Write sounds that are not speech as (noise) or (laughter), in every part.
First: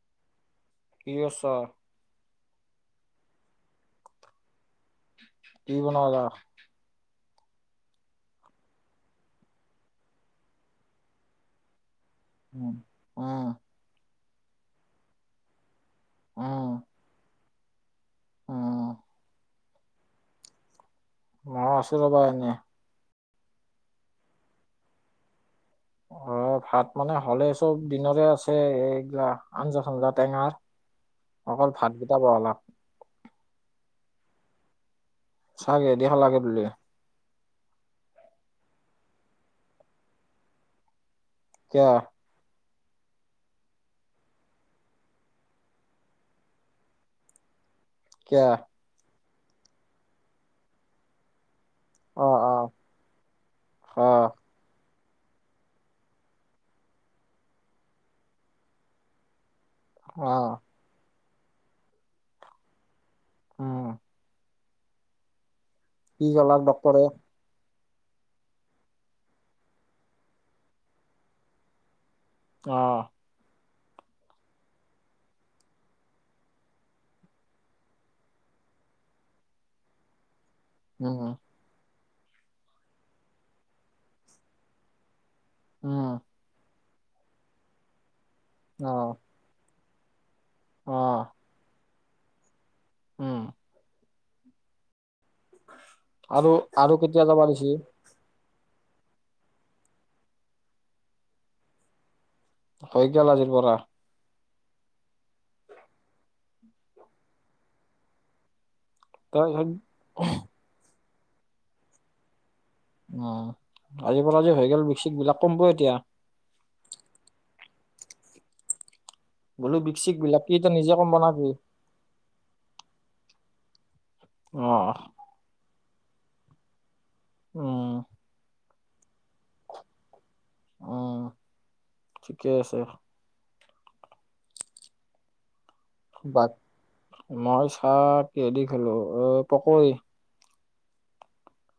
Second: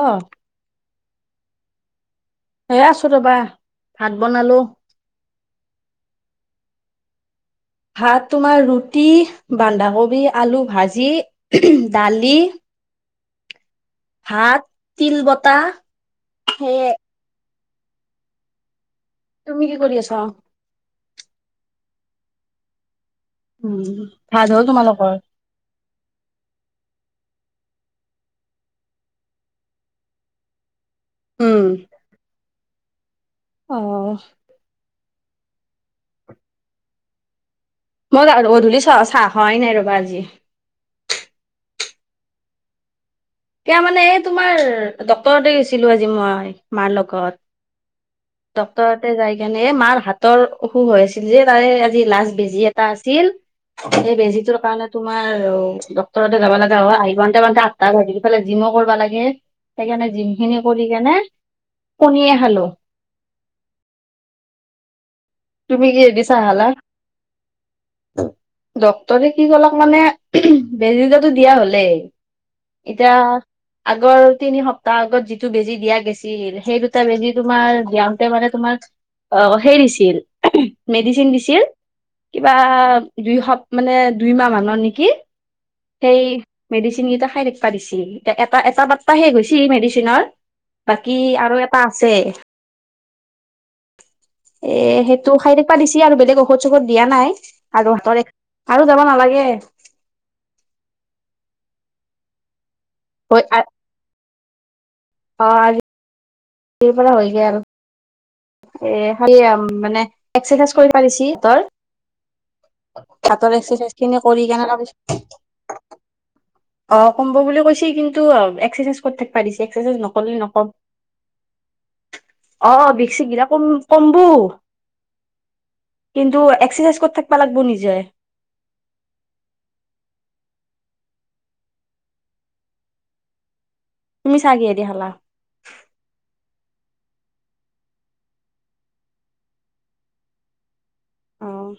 অহ, কি কৰিছা? সেই আছো ৰবা ভাত বনালো। কি বনালা? ভাত তোমাৰ ৰুটি, বন্ধাকবি, আলু ভাজি দালি উম, উম, - ভাত, তিল বতা। সেইয়ে। অ। তুমি কি কৰি আছা? মই আছো ৰবা এনে। উম, ভাল হ'ল তোমালোকৰ। অ, ভাত মানে হ'লে, চব দিনৰে আছে এইগিলা আঞ্জা- চঞ্জা টেঙাৰ। অকল ভাত কিটা বহালা। অহ, চাহ কিহেদি খালা বোলে? মই গধূলি চ চাহ খোৱাই নাই ৰ'বা আজি। কিয়? এতিয়া মানে এই তোমাৰ ডক্তৰততে গৈছিলোঁ আজি মই মাৰ লগত। কিয়া ডক্টৰততে যাই কিনে এ মাৰ হাতৰ অসুখ হৈ আছিল যে, তাৰে আজি অ', লাজ বেজি অ', এটা আছিল, সেই অ', বেজিটোৰ কাৰণে তোমাৰ ডক্টৰৰতাতে যাব লগা হয়, আহি পাওঁতে পাওঁতে আঠটা বাজিল ইফালে জিমো কৰিব লাগে। সেইকাৰণে অ', জিমখিনি কৰি কেনে কণীয়ে খালো। অহ, তুমি কিহেদি চাহ ক'লাক খালা? ডক্তৰে? ডক্তৰে কি কলক মানে বেজীটাটো দিয়া হলেই অ', এতিয়া আগৰ তিনি সপ্তাহ আগত যিটো বেজি দিয়া গেছিল সেই দুটা বেজি তোমাৰ দিয়াওঁতে মানে তোমাক অ' সেই দিছিল উম, মেডিচিন দিছিল কিবা দুই সপ মানে দুই মাহ মানৰ নেকি উম, সেই মেডিচিন কেইটা খাই থাকবা দিছে এ এটা এটা পাত্তা অ', শেষ গৈচি মেডিচিনৰ বাকী অ', আৰু এটা আছে। উম এ সেইটো খাই থাকিবা দিছি আৰু বেলেগ ঔষধ চঔষধ আৰু দিয়া কেতিয়া নাই যাবা দিছি? আৰু হাতৰ আৰু যাব নালাগে। হৈ গেল আজিৰ পৰা অ', আজিৰ পৰা হয় গেল। এ খালি তাৰপিছত মানে এক্সাৰচাইজ কৰি থকবো দিছে হাতৰ। উম, হাতৰ এক্সাৰচাইজ খিনি আজিৰ পৰা কৰি যে কেনে হৈ গেল তাৰপিছত বিষ চিষ বিলাক কমব এতিয়া। অ', কমব বুলি কৈছে কিন্তু এক্সাৰচাইজ কত থকবা দিছে বোলো এক্সচাৰচাইজ বিক চিক নকলে বিলাক কি নকম তই নিজে কম বনাবি অ' (unintelligible) কিন্তু এক্সাৰচাইজ অহ কৰি থাকিবা লাগিব উম নিজে। উম ঠিকে আছে। তুমি চাহ কিহে দি খালা বাট মই চাহ কিহেদি খালো এ পকৰি। অ'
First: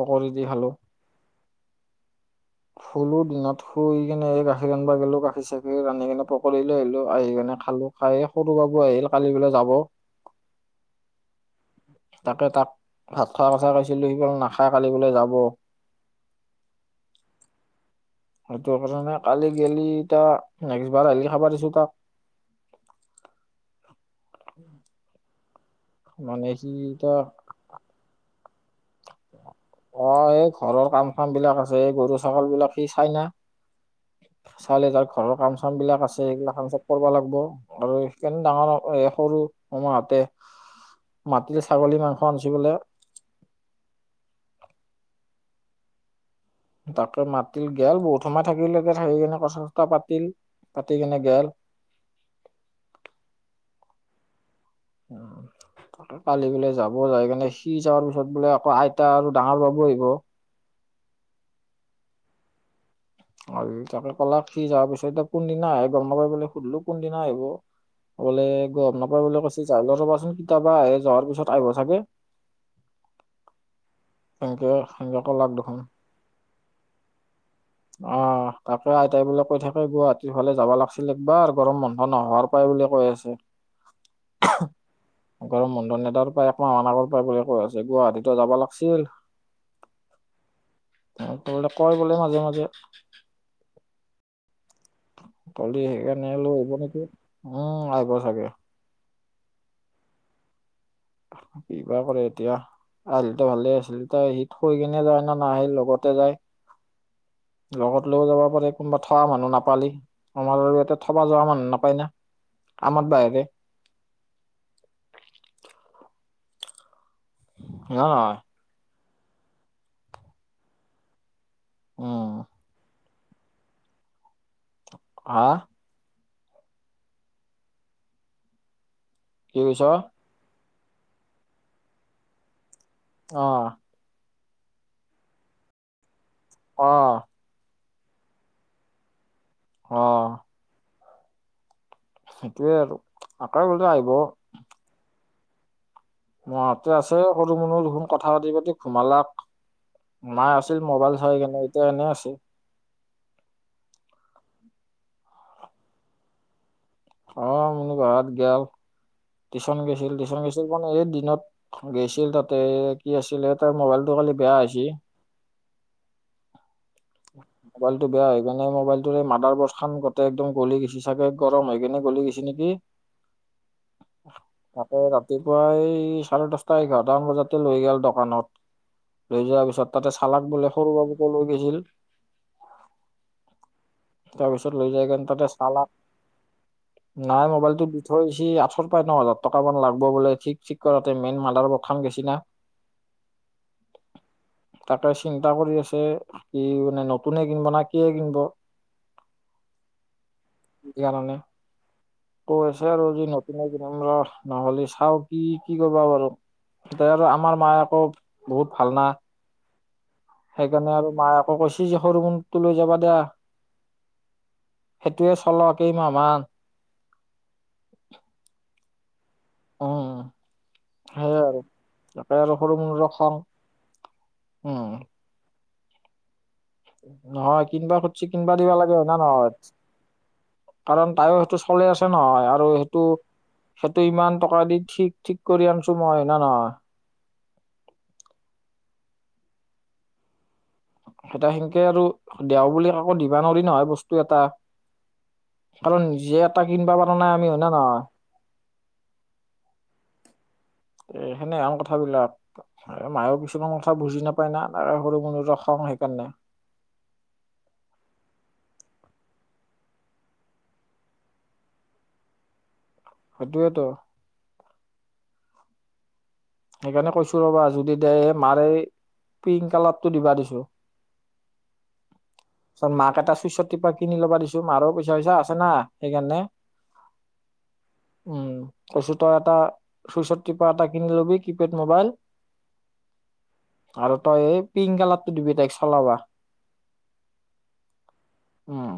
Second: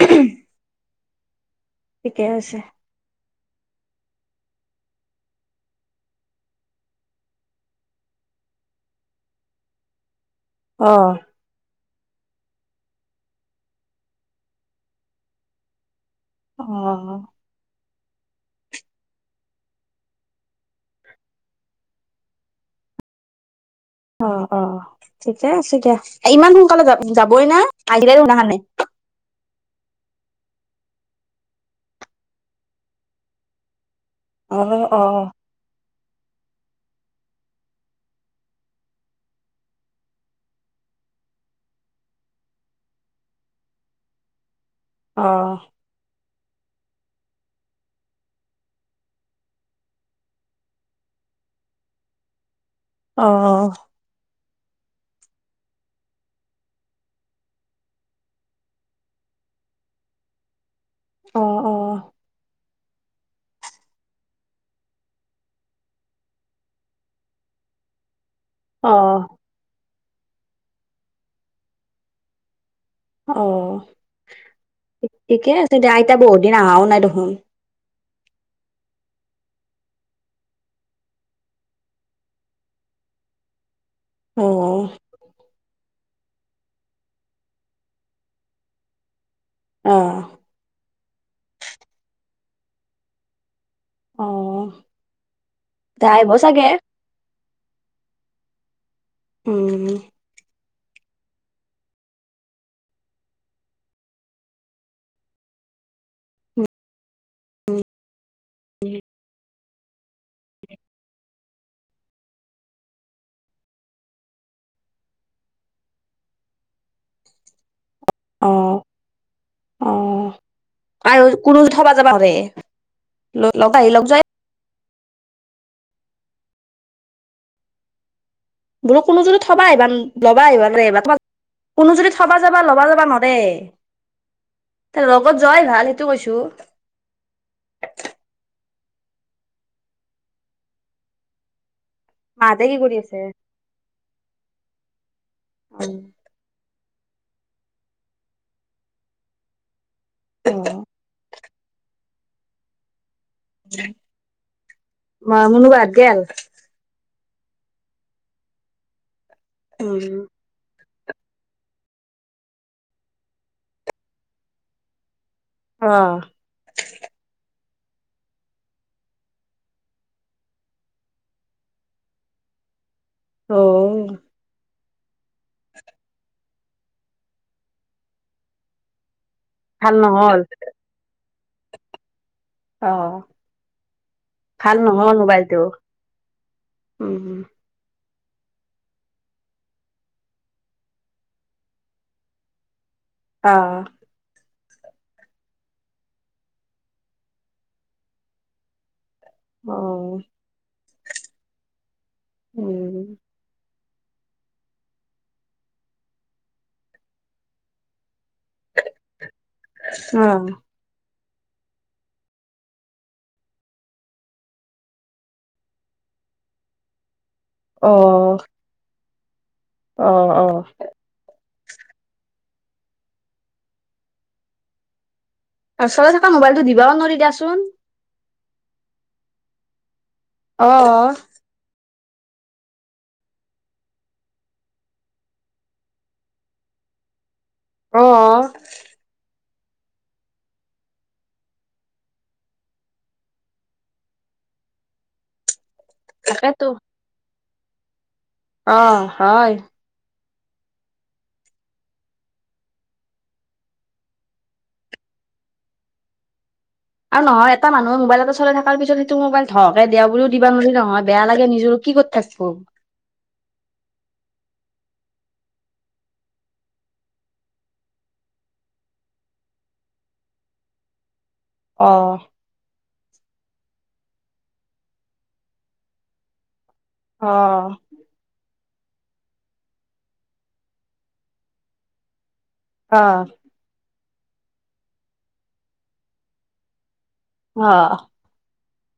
পকৰি দি খালো। ঠিকে আছে। শুলো দিনত শুই কিনে গাখীৰ আনবা গলো গাখীৰ চাখি আনি কিনে পকৰি লৈ আহিলো আহি কিনে খালো খাই সৰু পাব আহিল কালি বোলে যাব অ' তাকে তাক ভাত খোৱা কথা কৈছিলো সি বোলে নাখাই কালি বোলে যাব। অ', সেইটো কাৰণে কালি গেলি এটিয়া নেক্সট বাৰ আহিলি খাবা দিছো তাক। (inaudible) অ', অ', ঠিকে আছে দিয়া মানে ইমান সি সোনকালে এতিয়া যাবই না আহিলে সিদিনাখনে অ', এই ঘৰৰ কাম কাম বিলাক আছে এই গৰু ছাগল বিলাক সি চাই না অ কালি অ তাৰ ঘৰৰ কাম চাম বিলাক আছে। সেইগিলা চব কৰিব লাগিব আৰু সেইকাৰণ ডাঙৰ সৰু মামাহঁতে মাটিল ছাগলী মাংস আনিছিল বোলে। অ', তাকে মাতিল গল বহুত সময় থাকিল এতিয়া সেৰিখিনি কথা চথা পাতিল পাতি কিনে গল। অ' (inaudible) কালি বোলে যাব যাই কিনে সি যোৱাৰ পিছত বোলে আকৌ আইতা আৰু ডাঙৰ বাবু আহিব। অ', অ', আৰু তাকে ক'লা সি যোৱাৰ পিছত এতিয়া কোনদিনা আহে গম নাপাই পলৈ সুধিলো কোনদিনা আহিব বোলে অ অ গম নাপায় কৈছে যাই ল ৰ'বাচোন কেতিয়াবা আহে যোৱাৰ পিছত আহিব চাগে অ', সেনকে সেনকে ঠিকে ক'লাক আছে দেখোন দে আইতা বহুত দিন আহাও নাই দেখোন অ', তাকে আইতাই বোলে কৈ থাকে গুৱাহাটীৰ ফালে যাব লাগিছিল একবাৰ গৰম বন্ধ নহোৱাৰ পৰাই বোলে। কৈ আছে অ গৰম বন্ধন এটাৰ পৰা একমাহৰ আগৰ পৰাাই বুলি কৈ আছে গুৱাহাটীতো যাব লাগিছিল অহ ত বোলে কয় বোলে মাজে মাজে অ কালি দে আহিব সেইকাৰণে লৈ চাগে আহব নেকি উম আহিব চাগে উম কিবা কৰে এতিয়া আহিলেতো ভালে আছিল তাই আহি থৈ কিনে যায় না সিৰ লগতে যায়। লগত লৈও যাব পাৰে কোনোবা থকা মানুহ নাপ পালি আমাৰ আৰু ইয়াতে থবা যোৱা মানুহ নাপায় ন আমত বাহিৰে (inaudible) ন অ অ আৰু কোনো থবা যাবা নৰে উম। লগত আহি লগত যোৱাই হ বোলো কোনো যদি কি থবা কৈছ আহিবা লবা আহিবা ত কোনো যদি থবা যাবা ল'বা যাবা নৰে অ', তেনে হলি লগত যোৱাই ভাল সেইটো কৈছো অহ (inaudible) অহ মাহঁতে সেইটোয়ে কি কৰি আৰু আছে আকলাই গলে আহিব হয় মাহতে আছে সৰু মুনু দেখোন কথা পাতি পাতি ঘুমালাক মায় অ আছিল মোবাইল চাই কিনে এতিয়া এনেই আছিল মা মুনু বা হাত গেল অ মুনু বা হাত গল টিউশ্যন উম। গৈছিল টিউশ্যন গৈছিল মানে এই দিনত গৈছিল তাতে কি আছিলে তাৰ মোবাইলটো কালি বেয়া হৈছি অ মোবাইলটো বেয়া হৈ কিনে মোবাইলটোৰে মাদাৰ বৰ্ড খান গোটে একদম গলি গেইছি চাগে গৰম হৈ কিনে গলি গেইছি নেকি অ তাকে ৰাতিপুৱাই চাৰে দহটা এঘাৰটামান বজাতে লৈ গল দোকানত লৈ যোৱাৰ পিছত ভাল তাতে নহ'ল? চালাক বোলে সৰু বাবুকো লৈ গৈছিল অহ তাৰপিছত লৈ যায় কিনে তাতে চালাক উম। নাই মোবাইলটো থৈছি আঠৰ পৰা ন হাজাৰ টকামান লাগব বোলে ঠিক ঠিক কৰাতে মেইন মাডাৰ বৰ্ড খান গেইছি না (inaudible) অ তাকে চিন্তা কৰি আছে কি মানে নতুনে কিনিব না কিয় কিনিব অ', ইৰ কাৰণে কৈ আছে উম, আৰু যি নতুনে কিনব ৰ নহ'লে চাও কি কি কৰিবা পাৰু এতিয়া আৰু আমাৰ মায়ে আকৌ বহুত ভাল না অ', সেইকাৰণে আৰু মায়ে আকৌ কৈছি যি সৰু মুনুৰটো লৈ যাবা দিয়া সেইটোৱে চল কেইমাহ মান অ অ অ সেইয়ে আৰু তাকে আৰু সৰু মুনুৰো খং উম তাৰ চলে থাকা মোবাইলটো দি নহয় কিনিবা খুজছি কিনবা দিবা লাগে হয় না নহয়। কাৰণ অ', তাইও সেইটো চলে আছে। আছে নহয় আৰু সেইটো সেইটো ইমান টকা দি ঠিক-ঠিক কৰি আনছো মই হয় নে নহয়। অ'। সেইটা সেনকে আৰু দেও বুলি কাকো দিবা নোৱাৰি নহয় বস্তু এটা। কাৰণ নিজে তাকেতো। এটা কিনিবা পৰা নাই আমি হয় না নহয়? অ', হয়। এ সেনেহেন কথাবিলাক মায়েও কিছুমান কথা বুজি নাপায় না সৰু মানুহ সেইকাৰণে। আৰু নহয় এটা মানুহৰ মোবাইল এটা চলাই থকাৰ পিছত সেইটো মোবাইল ধহকে দিয় বুলিও দিব নোৱাৰি নহয় বেয়া লাগে নিজৰ। কিহত থাকবো। সেইটোৱেতো। সেইকাৰণে কৈছো ৰ'বা যদি দে মাৰ এই পিংক কালাৰটো দিবা দিছো। অ'। মাক এটা চুইচৰ টপা কিনি ল'বা দিছো মাৰো পইচা চৈচা আছো সেইকাৰণে। অ'। কৈছোঁ তই এটা চুইচৰ টিপা এটা কিনি ল'বি কিপেড মোবাইল। অ'। আৰু তই এই পিংক কালাৰটো দিবি তাইক চলাবা। অ'। উম।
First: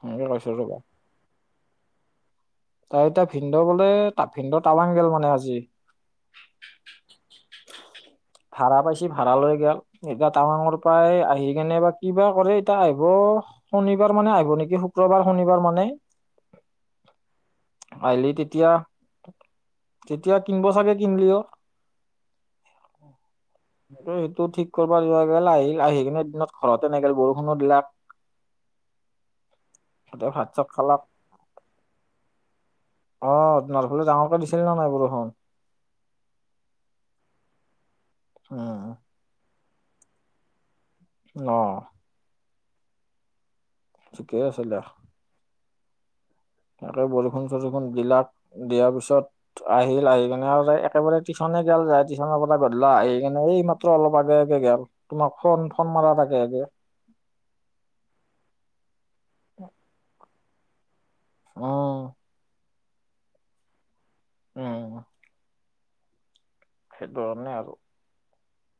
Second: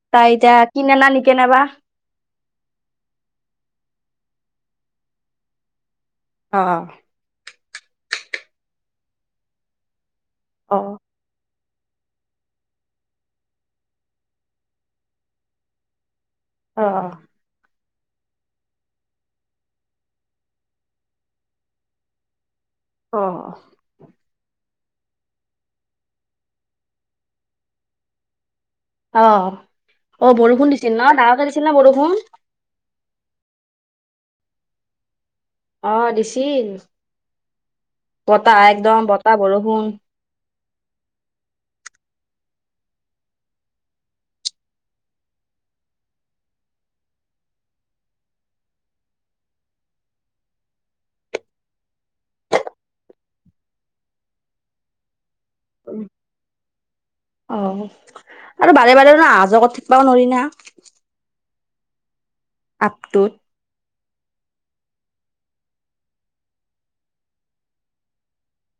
সেনেকে তাই কৈছো এতিয়া ৰবা কিনে না নিকনে বা? তাই এতিয়া ভিনদেউ বোলে ভিনদেউ টাৱাং গেল মানে আজি। অ'। ভাড়া পাইছি ভাড়া লৈ গেল। এতিয়া টাৱাঙৰ অ', পৰাই আহি কেনে বা কিবা কৰে এতিয়া আহিব শনিবাৰ মানে আহিব নেকি শুক্ৰবাৰ শনিবাৰ মানে। অ'। আহিলি তেতিয়া তেতিয়া কিনিব চাগে কিনলিও। (inaudible) অ'। সেইটো ঠিক কৰিব যোৱা গেল আহিল আহি কিনে দিনত ঘৰতে নেগেল বৰষুণো দিলাক। অ', তাতে অ', ভাত চাত বৰষুণ দিছিল খালাক না ডাঙৰ কে দিছিল নে বৰষুণ? তোমাৰ ফালে ডাঙৰকৈ দিছিল নাই বৰষুণ? অ', দিছিল, বতাহ উম একদম বতাহ বৰষুণ (inaudible) অ'। ঠিকে আছে দিয়া। তাকে বৰষুণ চৰষুণ দিলাক দিয়াৰ পিছত আহিল আহি কেনে আৰু একেবাৰে টিউচন গেল যায় টিউচনৰ পৰা গধূলা আহি কেনে এই মাত্ৰ অলপ আগে আগে গেল। তোমাক ফোন ফোন মাৰাৰ আগে আগে। অ', আৰু বাৰে বাৰে অহা যোৱা কৰি থাকবাও নোৱৰি না। অ'। আপটোত। উম। সেইটো কাৰণে আৰু।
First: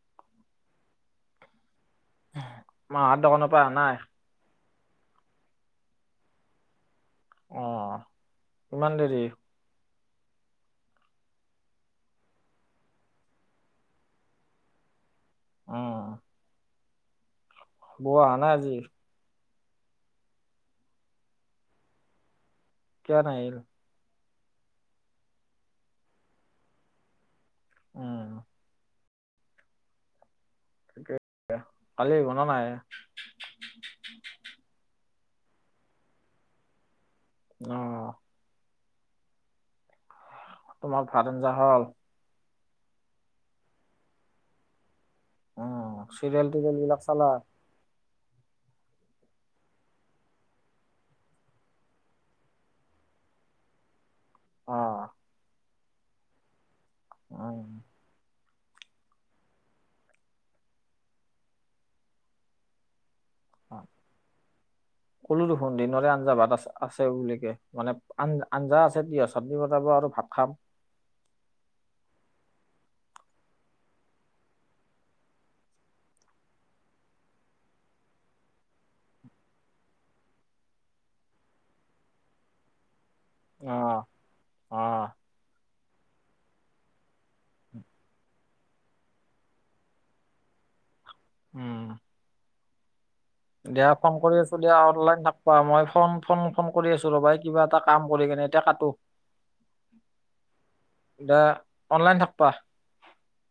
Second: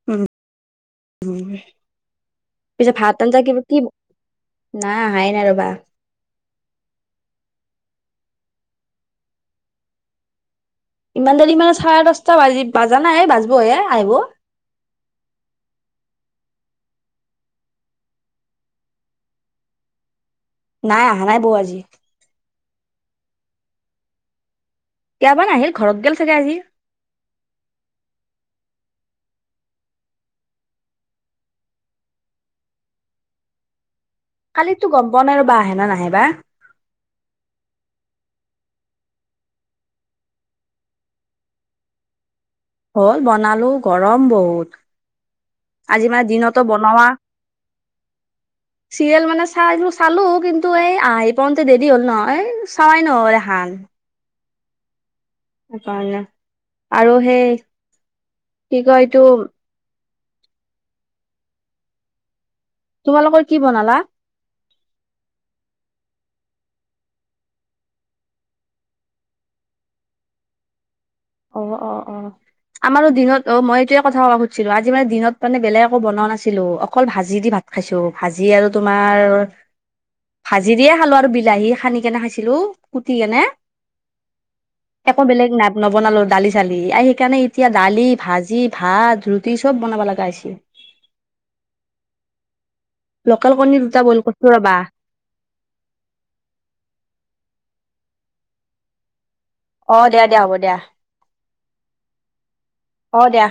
উম, পিছত ভাত মাহত আঞ্জা দোকানৰ কি পৰা অহা কি নাই নাই আহাই নাই ৰ'বা। অ', ইমান দেৰি? ইমান দেৰি মানে চাৰে দহটা বাজি বাজা নাই বাজিবহে আহিব। উম। বৌ অহা নাই আজি? নাই অহা নাই বৌ আজি কিয় নাহিল কতিাবান নাহিল ঘৰত গ'ল চাগে আজি অ', তাকে ভালি বনা নাই কালিততো গম পোৱা নাই ৰব আহে ন নাহে বা অ', তোমাৰ ভাত আঞ্জা হ'ল হ'ল বনালো গৰম বহুত উম আজি মানে চিৰিয়েল দিনতো টৰিয়েল বনোৱা গিলাক চালা চিৰিয়েল মানে চাই চালো কিন্তু এই আহি পাওঁতে দেৰি হ'ল নহয় চোৱাই ন দেখান আহ কাৰণে আৰু সেই উম কি কয় এইটো তোমালোকৰ কি অহ বনালা? ক'লো দেখোন দিনৰে আঞ্জা ভাত আছে বুলি কে মানে আঞ আঞ্জা আছে দ চব্নি বনাব আৰু ভাত খাম অ', অ', অ', আমাৰো দিনত অ মই এইটয়ে কথা কব খুজিছিলো আজি মানে দিনত মানে বেলেগ একো বনওঁ নাছিলো অকল ভাজি দি ভাত খাইছো ভাজি আৰু তোমাৰ ভাজিৰেয় খালো আৰু বিলাহী খানি কেনে খাইছিলো। ঠে নে অ অ একো বেলেগ নাপ ন বনালো দালি চালি এই সেইকাৰণে এতিয়া দালি ভাজি ভাত ৰুটি চব বনাব লগা হৈ হৈছে উম লোকেল কণী দিয়া দুটা ফোন বইল কৰি কৰিছো আছো দিয়া ৰবা অনলাইন থাকা মই ফোন ফোন ফোন কৰি আছো ৰ'বাই কিবা এটা কাম কৰি কেনে এতিয়া কাটো অ', দো দিয়া হ'ব দিয়া। দা অনলাইন থাকবা অ', দিয়া।